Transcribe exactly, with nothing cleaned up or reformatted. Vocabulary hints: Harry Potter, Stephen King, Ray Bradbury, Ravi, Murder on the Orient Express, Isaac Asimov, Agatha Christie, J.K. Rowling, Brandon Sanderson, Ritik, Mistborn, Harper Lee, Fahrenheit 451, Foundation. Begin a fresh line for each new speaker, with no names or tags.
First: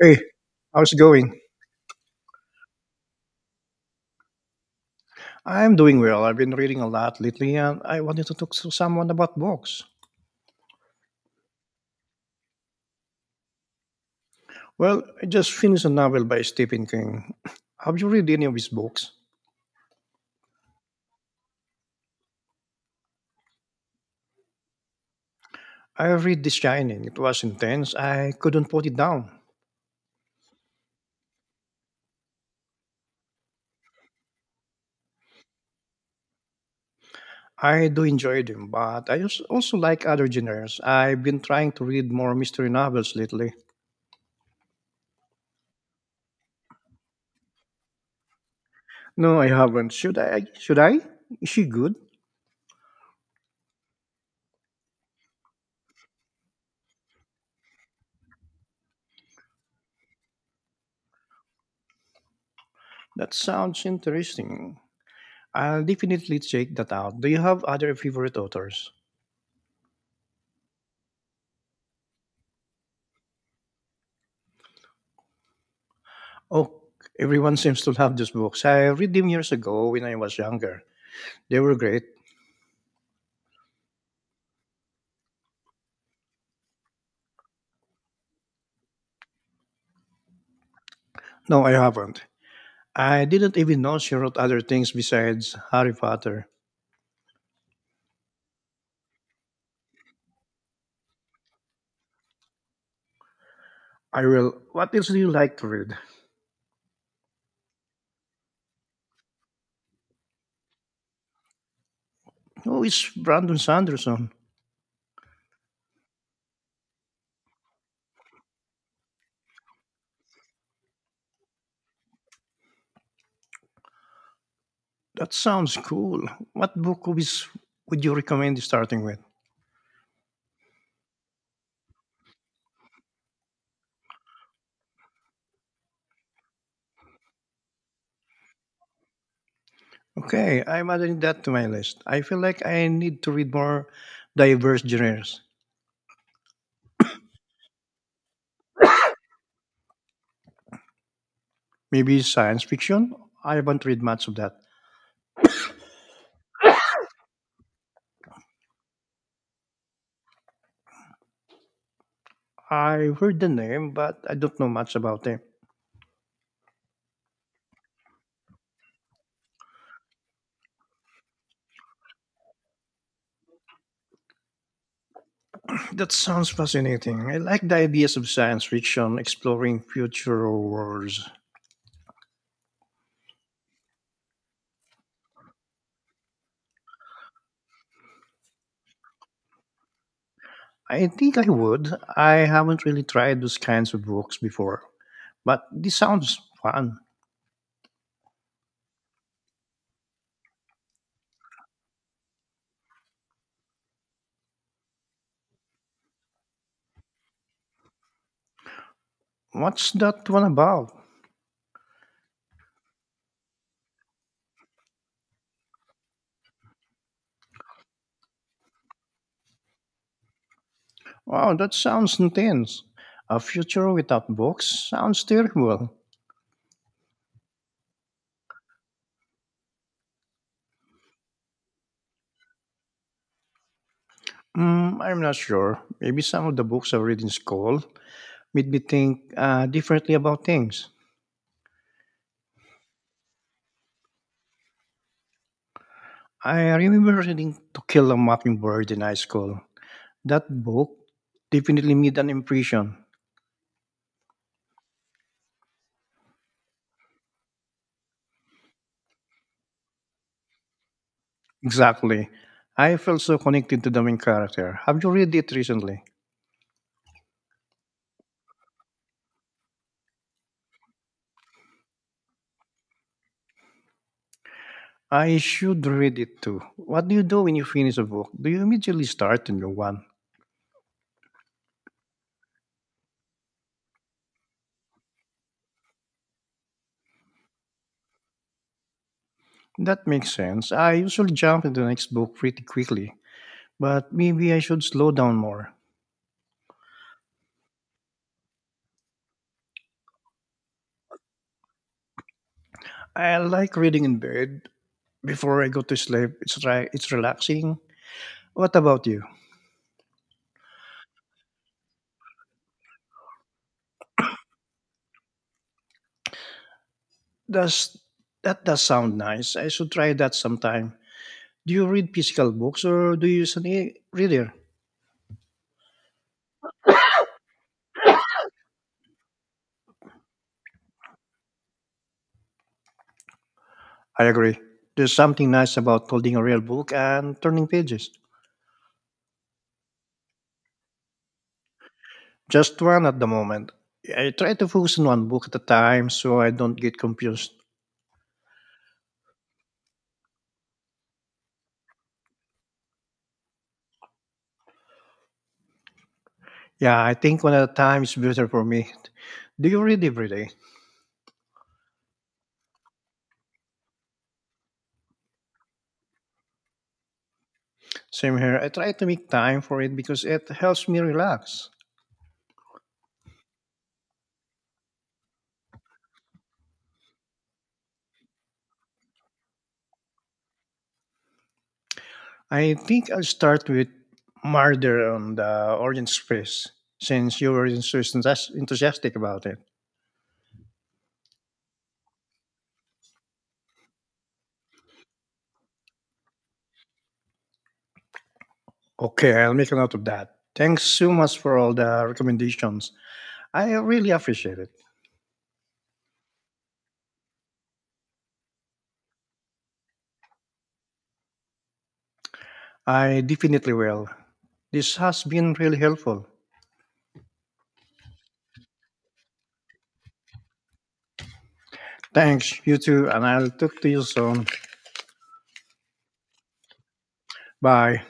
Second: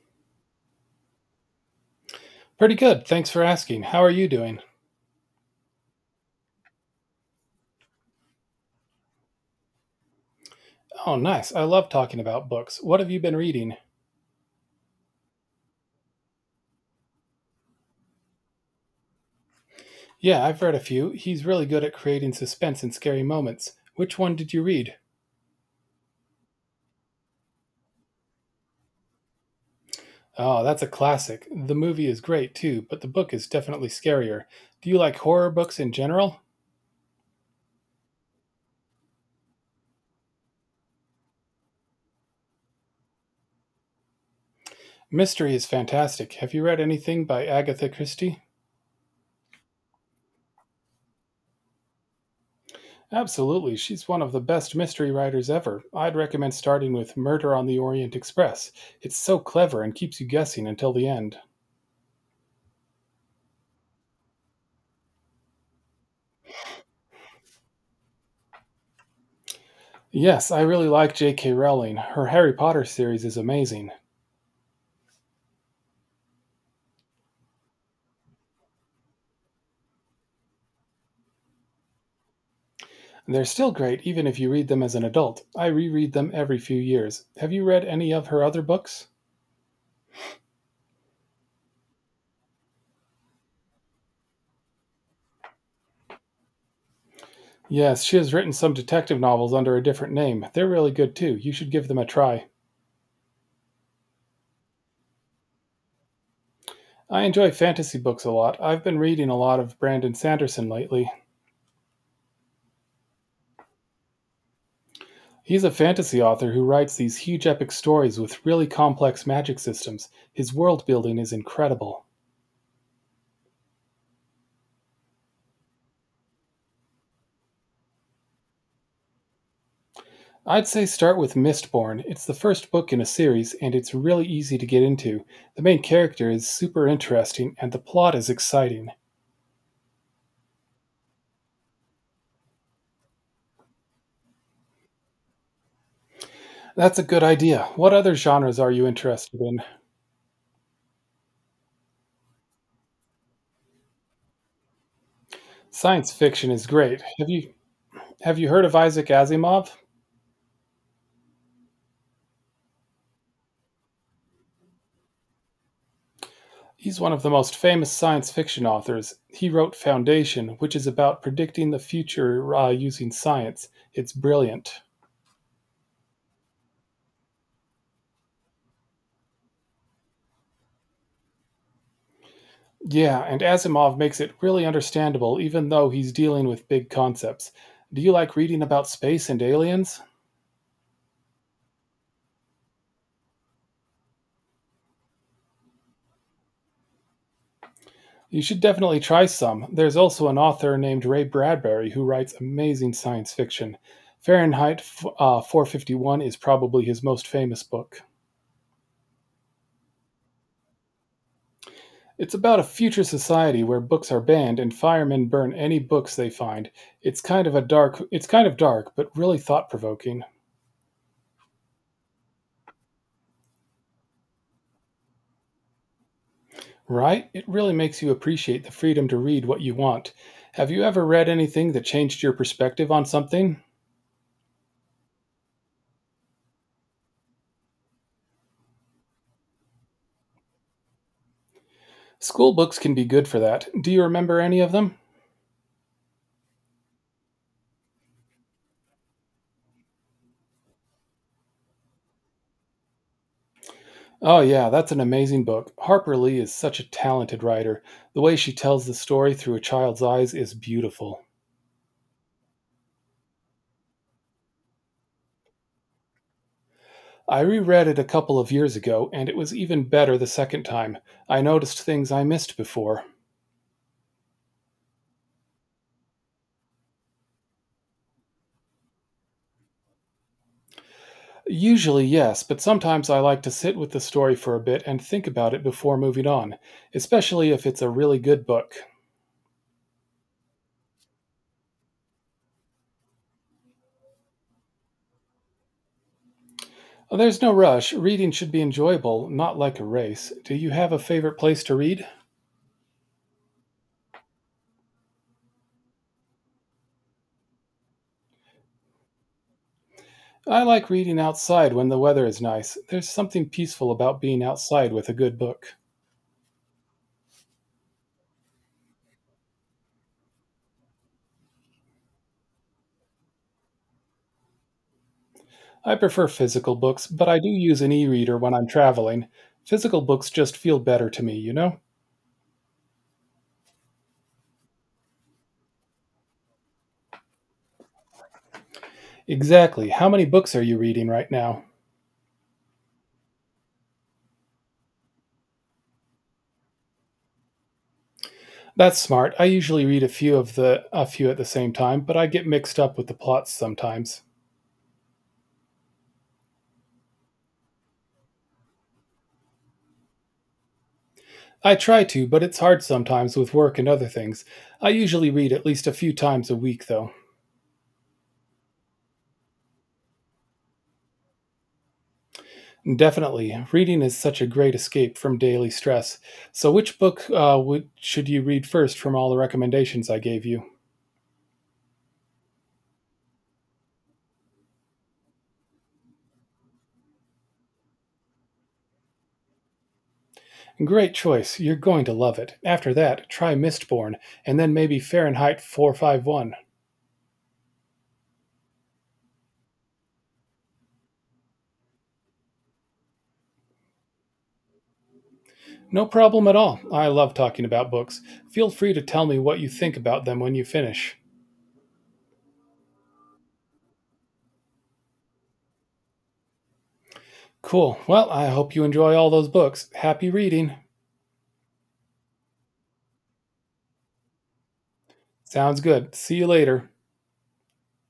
Hey, how's it going?
Pretty good. Thanks for asking. How are you doing?
I'm doing well. I've been reading a lot lately and I wanted to talk to someone about books.
Oh, nice. I love talking about books. What have you been reading?
Well, I just finished a novel by Stephen King. Have you read any of his books?
Yeah, I've read a few. He's really good at creating suspense and scary moments. Which one did you read?
I read The Shining. It was intense. I couldn't put it down.
Oh, that's a classic. The movie is great too, but the book is definitely scarier. Do you like horror books in general?
I do enjoy them, but I als- also like other genres. I've been trying to read more mystery novels lately.
Mystery is fantastic. Have you read anything by Agatha Christie?
No, I haven't. Should I? Should I? Is she good?
Absolutely. She's one of the best mystery writers ever. I'd recommend starting with Murder on the Orient Express. It's so clever and keeps you guessing until the end.
That sounds interesting. I'll definitely check that out. Do you have other favorite authors?
Yes, I really like J K. Rowling. Her Harry Potter series is amazing.
Oh, everyone seems to have these books. I read them years ago when I was younger. They were great.
They're still great even if you read them as an adult. I reread them every few years. Have you read any of her other books?
No, I haven't. I didn't even know she wrote other things besides Harry Potter.
Yes, she has written some detective novels under a different name. They're really good too. You should give them a try.
I will. What else do you like to read?
I enjoy fantasy books a lot. I've been reading a lot of Brandon Sanderson lately.
Oh, it's Brandon Sanderson.
He's a fantasy author who writes these huge epic stories with really complex magic systems. His world building is incredible.
That sounds cool. What book is, would you recommend starting with?
I'd say start with Mistborn. It's the first book in a series, and it's really easy to get into. The main character is super interesting, and the plot is exciting.
Okay, I'm adding that to my list. I feel like I need to read more diverse genres.
That's a good idea. What other genres are you interested in?
Maybe science fiction? I haven't read much of that.
Science fiction is great. Have you have you heard of Isaac Asimov?
I heard the name, but I don't know much about it.
He's one of the most famous science fiction authors. He wrote Foundation, which is about predicting the future uh, using science. It's brilliant.
That sounds fascinating. I like the ideas of science fiction exploring future worlds.
Yeah, and Asimov makes it really understandable even though he's dealing with big concepts. Do you like reading about space and aliens?
I think I would. I haven't really tried those kinds of books before, but this sounds fun.
You should definitely try some. There's also an author named Ray Bradbury who writes amazing science fiction. Fahrenheit f- uh, four fifty-one is probably his most famous book.
What's that one about?
It's about a future society where books are banned and firemen burn any books they find. It's kind of a dark it's kind of dark but really thought-provoking.
Wow, that sounds intense. A future without books sounds terrible.
Right? It really makes you appreciate the freedom to read what you want. Have you ever read anything that changed your perspective on something?
Mm, I'm not sure. Maybe some of the books I read in school made me think uh, differently about things.
School books can be good for that. Do you remember any of them?
I remember reading To Kill a Mockingbird in high school. That book definitely made an impression.
Oh, yeah, that's an amazing book. Harper Lee is such a talented writer. The way she tells the story through a child's eyes is beautiful.
Exactly. I felt so connected to the main character. Have you read it recently?
I reread it a couple of years ago, and it was even better the second time. I noticed things I missed before.
I should read it too. What do you do when you finish a book? Do you immediately start a new one?
Usually, yes, but sometimes I like to sit with the story for a bit and think about it before moving on, especially if it's a really good book.
That makes sense. I usually jump into the next book pretty quickly, but maybe I should slow down more.
Uh, There's no rush. Reading should be enjoyable, not like a race. Do you have a favorite place to read?
I like reading in bed before I go to sleep. It's, ri- it's relaxing. What about you?
I like reading outside when the weather is nice. There's something peaceful about being outside with a good book.
Does that does sound nice. I should try that sometime. Do you read physical books or do you use an e-reader?
I prefer physical books, but I do use an e reader when I'm traveling. Physical books just feel better to me, you know?
I agree. There's something nice about holding a real book and turning pages.
Exactly. How many books are you reading right now?
Just one at the moment. I try to focus on one book at a time so I don't get confused.
That's smart. I usually read a few of the a few at the same time, but I get mixed up with the plots sometimes.
Yeah, I think one at a time is better for me. Do you read every day?
I try to, but it's hard sometimes with work and other things. I usually read at least a few times a week though.
Same here. I try to make time for it because it helps me relax.
Definitely, reading is such a great escape from daily stress. So, which book uh, would, should you read first from all the recommendations I gave you?
I think I'll start with murder on the orange space, since you were so enthusi- enthusiastic about it.
Great choice. You're going to love it. After that, try Mistborn, and then maybe Fahrenheit four fifty-one.
Okay, I'll make a note of that. Thanks so much for all the recommendations. I really appreciate it.
No problem at all. I love talking about books. Feel free to tell me what you think about them when you finish.
I definitely will. This has been really helpful.
Cool. Well, I hope you enjoy all those books. Happy reading.
Thanks, you too, and I'll talk to you soon.
Sounds good. See you later.
Bye.